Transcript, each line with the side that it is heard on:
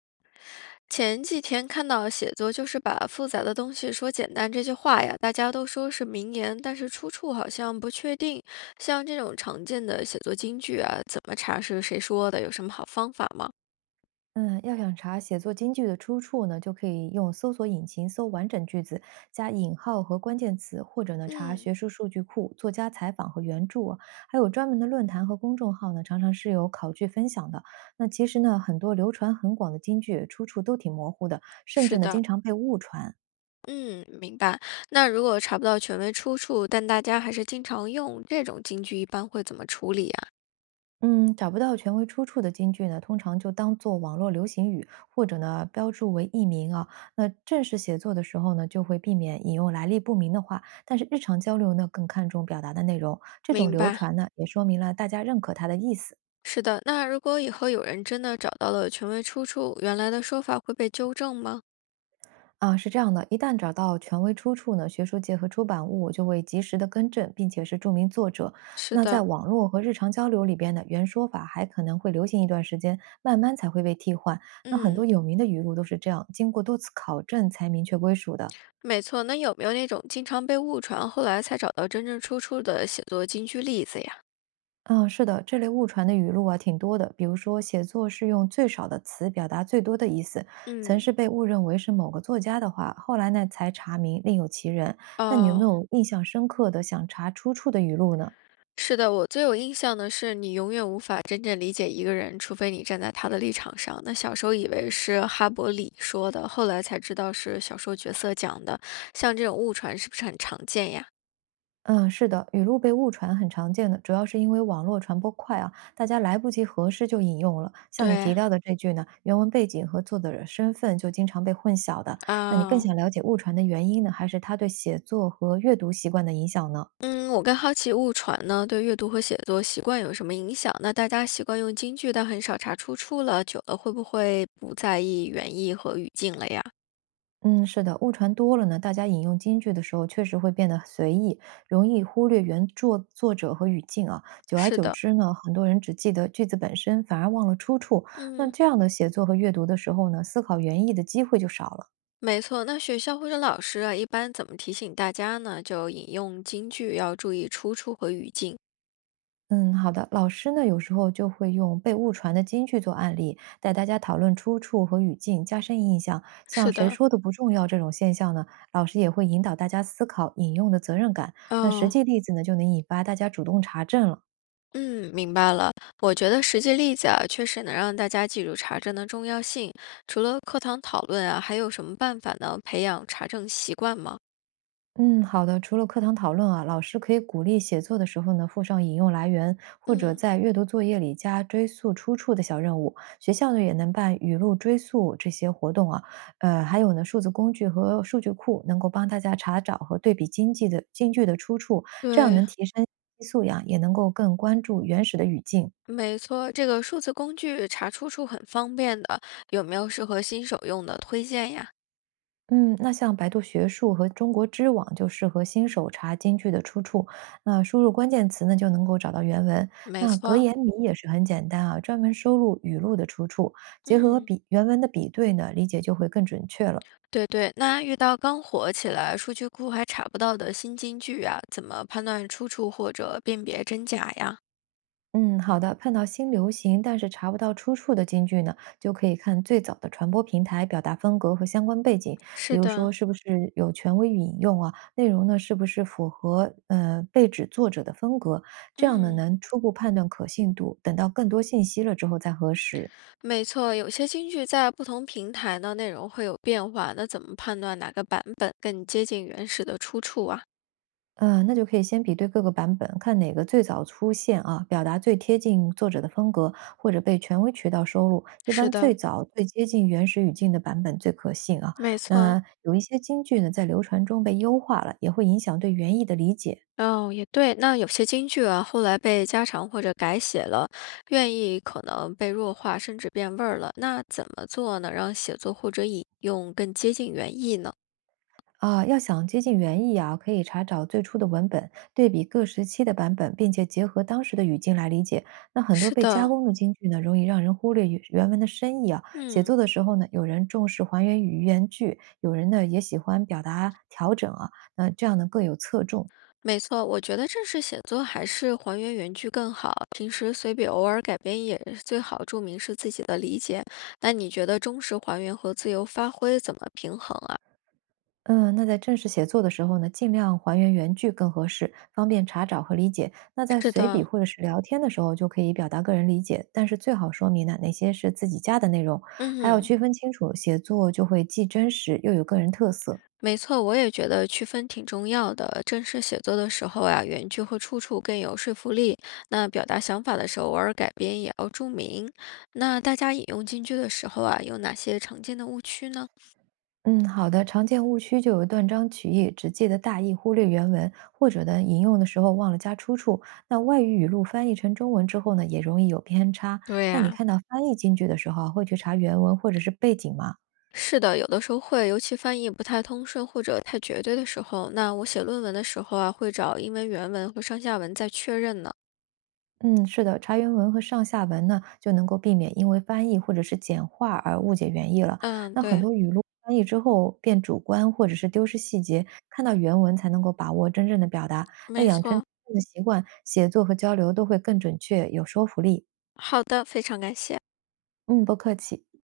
left: 前几天看到写作就是把复杂的东西说简单这句话呀，大家都说是名言，但是出处好像不确定。像这种常见的写作金句啊，怎么查是谁说的？有什么好方法吗？
right: 嗯，要想查写作金句的出处呢，就可以用搜索引擎搜完整句子，加引号和关键词，或者呢查
left: 嗯，
right: 学术数据库、作家采访和原著啊，还有专门的论坛和公众号呢，常常是有考据分享的。那其实呢，很多流传很广的金句出处都挺模糊的，甚
left: 是
right: 至呢
left: 的，
right: 经常被误传。
left: 嗯，明白。那如果查不到权威出处，但大家还是经常用这种金句，一般会怎么处理啊？
right: 嗯，找不到权威出处的金句呢，通常就当做网络流行语，或者呢标注为艺名啊。那正式写作的时候呢，就会避免引用来历不明的话，但是日常交流呢，更看重表达的内容。这种
left: 明
right: 流
left: 白。
right: 传呢，也说明了大家认可它的意思。
left: 是的，那如果以后有人真的找到了权威出处，原来的说法会被纠正吗？
right: 啊，是这样的，一旦找到权威出处呢，学术界和出版物就会及时的更正，并且是著名作者。
left: 是
right: 那在
left: 的，
right: 网络和日常交流里边呢，原说法还可能会流行一段时间，慢慢才会被替换。那很多
left: 嗯。
right: 有名的语录都是这样，经过多次考证才明确归属的。
left: 没错，那有没有那种经常被误传，后来才找到真正出处的写作金句例子呀？
right: 嗯，是的，这类误传的语录啊挺多的，比如说写作是用最少的词表达最多的意思，曾
left: 嗯，
right: 是被误认为是某个作家的话，后来呢才查明另有其人。那你有没
left: 哦，
right: 有印象深刻的想查出处的语录呢？
left: 是的，我最有印象的是，你永远无法真正理解一个人，除非你站在他的立场上。那小时候以为是哈伯里说的，后来才知道是小说角色讲的。像这种误传是不是很常见呀？
right: 嗯，是的，语录被误传很常见的，主要是因为网络传播快啊，大家来不及核实就引用了。像你提
left: 对，
right: 到的这句呢，原文背景和作者身份就经常被混淆的。那你更
left: 啊、
right: 想了解误传的原因呢，还是它对写作和阅读习惯的影响呢？
left: 嗯，我更好奇误传呢对阅读和写作习惯有什么影响？那大家习惯用京剧，但很少查出处了，久了会不会不在意原意和语境了呀？
right: 嗯，是的，误传多了呢，大家引用金句的时候确实会变得随意，容易忽略原作作者和语境啊。久而
left: 是
right: 久
left: 的，
right: 之呢，很多人只记得句子本身，反而忘了出处。那
left: 嗯，
right: 这样的写作和阅读的时候呢，思考原意的机会就少了。
left: 没错。那学校或者老师啊，一般怎么提醒大家呢？就引用京剧要注意出处和语境。
right: 嗯，好的。老师呢，有时候就会用被误传的金句做案例，带大家讨论出处和语境，加深印象。像
left: 是
right: “谁
left: 的，
right: 说的不重要”这种现象呢，老师也会引导大家思考引用的责任感。那实
left: 哦，
right: 际例子呢，就能引发大家主动查证了。
left: 嗯，明白了。我觉得实际例子啊，确实能让大家记住查证的重要性。除了课堂讨论啊，还有什么办法呢？培养查证习惯吗？
right: 嗯，好的。除了课堂讨论啊，老师可以鼓励写作的时候呢，附上引用来源，或者
left: 嗯。
right: 在阅读作业里加追溯出处的小任务。学校呢也能办语录追溯这些活动啊，还有呢，数字工具和数据库能够帮大家查找和对比经济的京剧的出处，这样
left: 对，
right: 能提升素养，也能够更关注原始的语境。
left: 没错，这个数字工具查出处很方便的，有没有适合新手用的推荐呀？
right: 嗯，那像百度学术和中国知网就适合新手查京剧的出处，那输入关键词呢就能够找到原文。
left: 没
right: 那格
left: 错，
right: 言迷也是很简单啊，专门收录语录的出处，结合
left: 嗯，
right: 比原文的比对呢，理解就会更准确了。
left: 对对，那遇到刚火起来、数据库还查不到的新金句啊，怎么判断出处或者辨别真假呀？
right: 嗯，好的。碰到新流行但是查不到出处的金句呢，就可以看最早的传播平台、表达风格和相关背景，比
left: 是
right: 如说
left: 的。
right: 是不是有权威引用啊，内容呢是不是符合被指作者的风格，这样呢
left: 嗯，
right: 能初步判断可信度，等到更多信息了之后再核实。
left: 没错，有些金句在不同平台呢内容会有变化，那怎么判断哪个版本更接近原始的出处啊？
right: 那就可以先比对各个版本，看哪个最早出现啊，表达最贴近作者的风格，或者被权威渠道收录。一
left: 是
right: 般最
left: 的，
right: 早、最接近原始语境的版本最可信啊。
left: 没错。
right: 那有一些京剧呢，在流传中被优化了，也会影响对原意的理解。
left: 哦，也对。那有些京剧啊，后来被加长或者改写了，愿意可能被弱化，甚至变味儿了。那怎么做能让写作或者引用更接近原意呢？
right: 啊，要想接近原意啊，可以查找最初的文本，对比各时期的版本，并且结合当时的语境来理解。那很多
left: 是
right: 被加
left: 的，
right: 工的京剧呢，容易让人忽略原文的深意啊。写
left: 嗯，
right: 作的时候呢，有人重视还原语言句，有人呢也喜欢表达调整啊，那这样呢更有侧重。
left: 没错。我觉得正式写作还是还原原句更好，平时随笔偶尔改编也是最好，注明是自己的理解。那你觉得忠实还原和自由发挥怎么平衡啊？
right: 嗯，那在正式写作的时候呢，尽量还原原句更合适，方便查找和理解。那在
left: 是
right: 随笔
left: 的，
right: 或者是聊天的时候，就可以表达个人理解，但是最好说明呢哪些是自己加的内容，
left: 嗯
right: 还要
left: 哼。
right: 区分清楚，写作就会既真实又有个人特色。
left: 没错，我也觉得区分挺重要的。正式写作的时候啊，原句会处处更有说服力。那表达想法的时候，偶尔改编也要注明。那大家引用金句的时候啊，有哪些常见的误区呢？
right: 嗯，好的，常见误区就有断章取义，只记得大意，忽略原文，或者呢引用的时候忘了加出处。那外语语录翻译成中文之后呢，也容易有偏差。
left: 对
right: 那你
left: 呀、
right: 看到翻译金句的时候啊，会去查原文或者是背景吗？
left: 是的，有的时候会，尤其翻译不太通顺或者太绝对的时候，那我写论文的时候啊，会找英文原文和上下文再确认呢。
right: 嗯，是的，查原文和上下文呢，就能够避免因为翻译或者是简化而误解原意了。
left: 嗯，
right: 那很
left: 对，
right: 多语录翻译之后变主观，或者是丢失细节，看到原文才能够把握真正的表达。那
left: 没
right: 养成
left: 错。
right: 这样的习惯，写作和交流都会更准确，有说服力。
left: 好的，非常感谢。
right: 嗯，不客气。